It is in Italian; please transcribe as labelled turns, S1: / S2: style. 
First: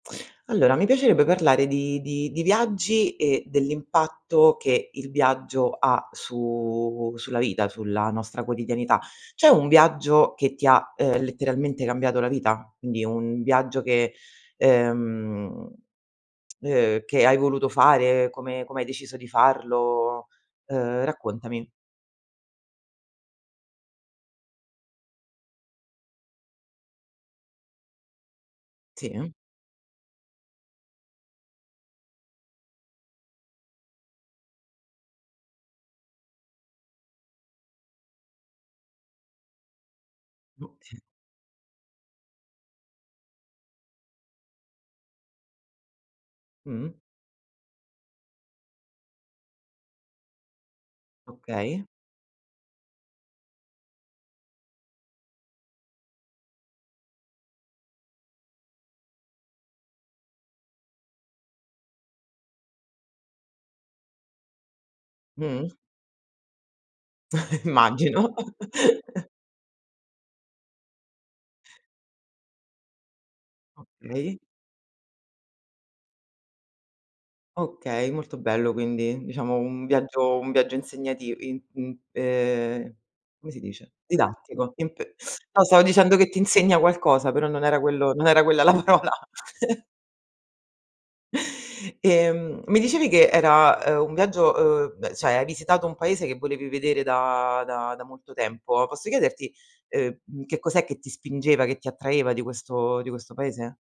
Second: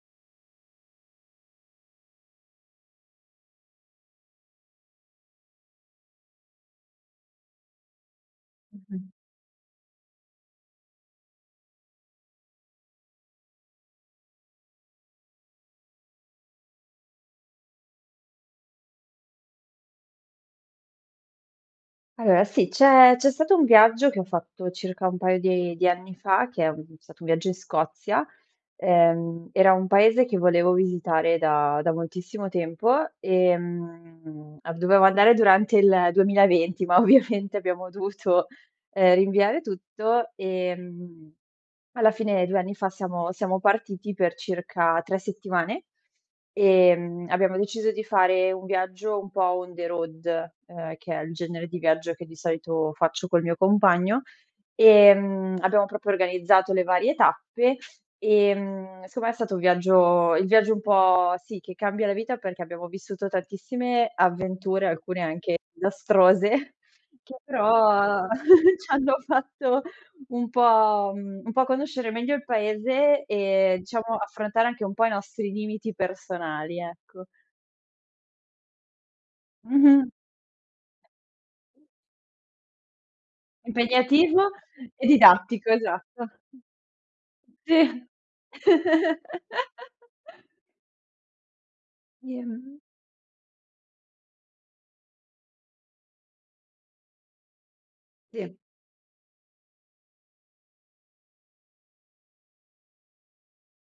S1: Allora, mi piacerebbe parlare di di di viaggi e dell'impatto che il viaggio ha su sulla vita, sulla nostra
S2: Mh
S1: quotidianità.
S2: mh.
S1: C'è un viaggio che ti ha, uhm, letteralmente cambiato la vita? Quindi un viaggio che, uhm, uhm, che hai voluto fare, come come hai deciso di farlo, uhm, raccontami.
S2: Allora, sì! C'è c'è stato un viaggio, che ho fatto circa un paio di di anni fa, che è un stato un viaggio in Scozia,
S1: Sì.
S2: ehm, era un paese che volevo visitare da da moltissimo tempo, ehm, ab dovevo andare durante il 2020, ma ovviamente abbiamo dovuto uhm, rinviare tutto
S1: Oka
S2: ehm, alla fine 2 anni fa siamo siamo partiti per circa 3 settimane.
S1: Mh.
S2: Ehm, abbiamo deciso di fare un viaggio un po' on the road uhm, che è il genere di
S1: Okay.
S2: viaggio che di solito faccio col mio compagno, ehm, abbiamo proprio organizzato le varie tappe, ehm, secondo me è stato un viaggio il viaggio un po' sì che cambia la vita, perché abbiamo vissuto tantissime avventure, alcune anche
S1: Mh.
S2: disastrose che però
S1: immagino!
S2: ci hanno fatto un po', mhmm, un pò conoscere meglio il paese e diciamo
S1: Okay.
S2: affrontare anche un po' i nostri limiti personali, ecco.
S1: Okay, molto bello quindi, diciamo un
S2: Mh-mh.
S1: viaggio un viaggio insegnativ im im uhm, come si dice,
S2: Impegnativo
S1: didattico
S2: e
S1: impe no,
S2: didattico,
S1: stavo dicendo
S2: esatto.
S1: che ti insegna qualcosa, però non
S2: Sì
S1: era quello non era quella la parola! Ehm, mi
S2: [unintelligible]
S1: dicevi che era, uhm, un viaggio, uhm, beh cioè hai visitato un paese che volevi vedere da da da molto
S2: Sì.
S1: tempo, posso chiederti, uhm, che cos'è che ti spingeva, che ti attraeva di questo di questo paese?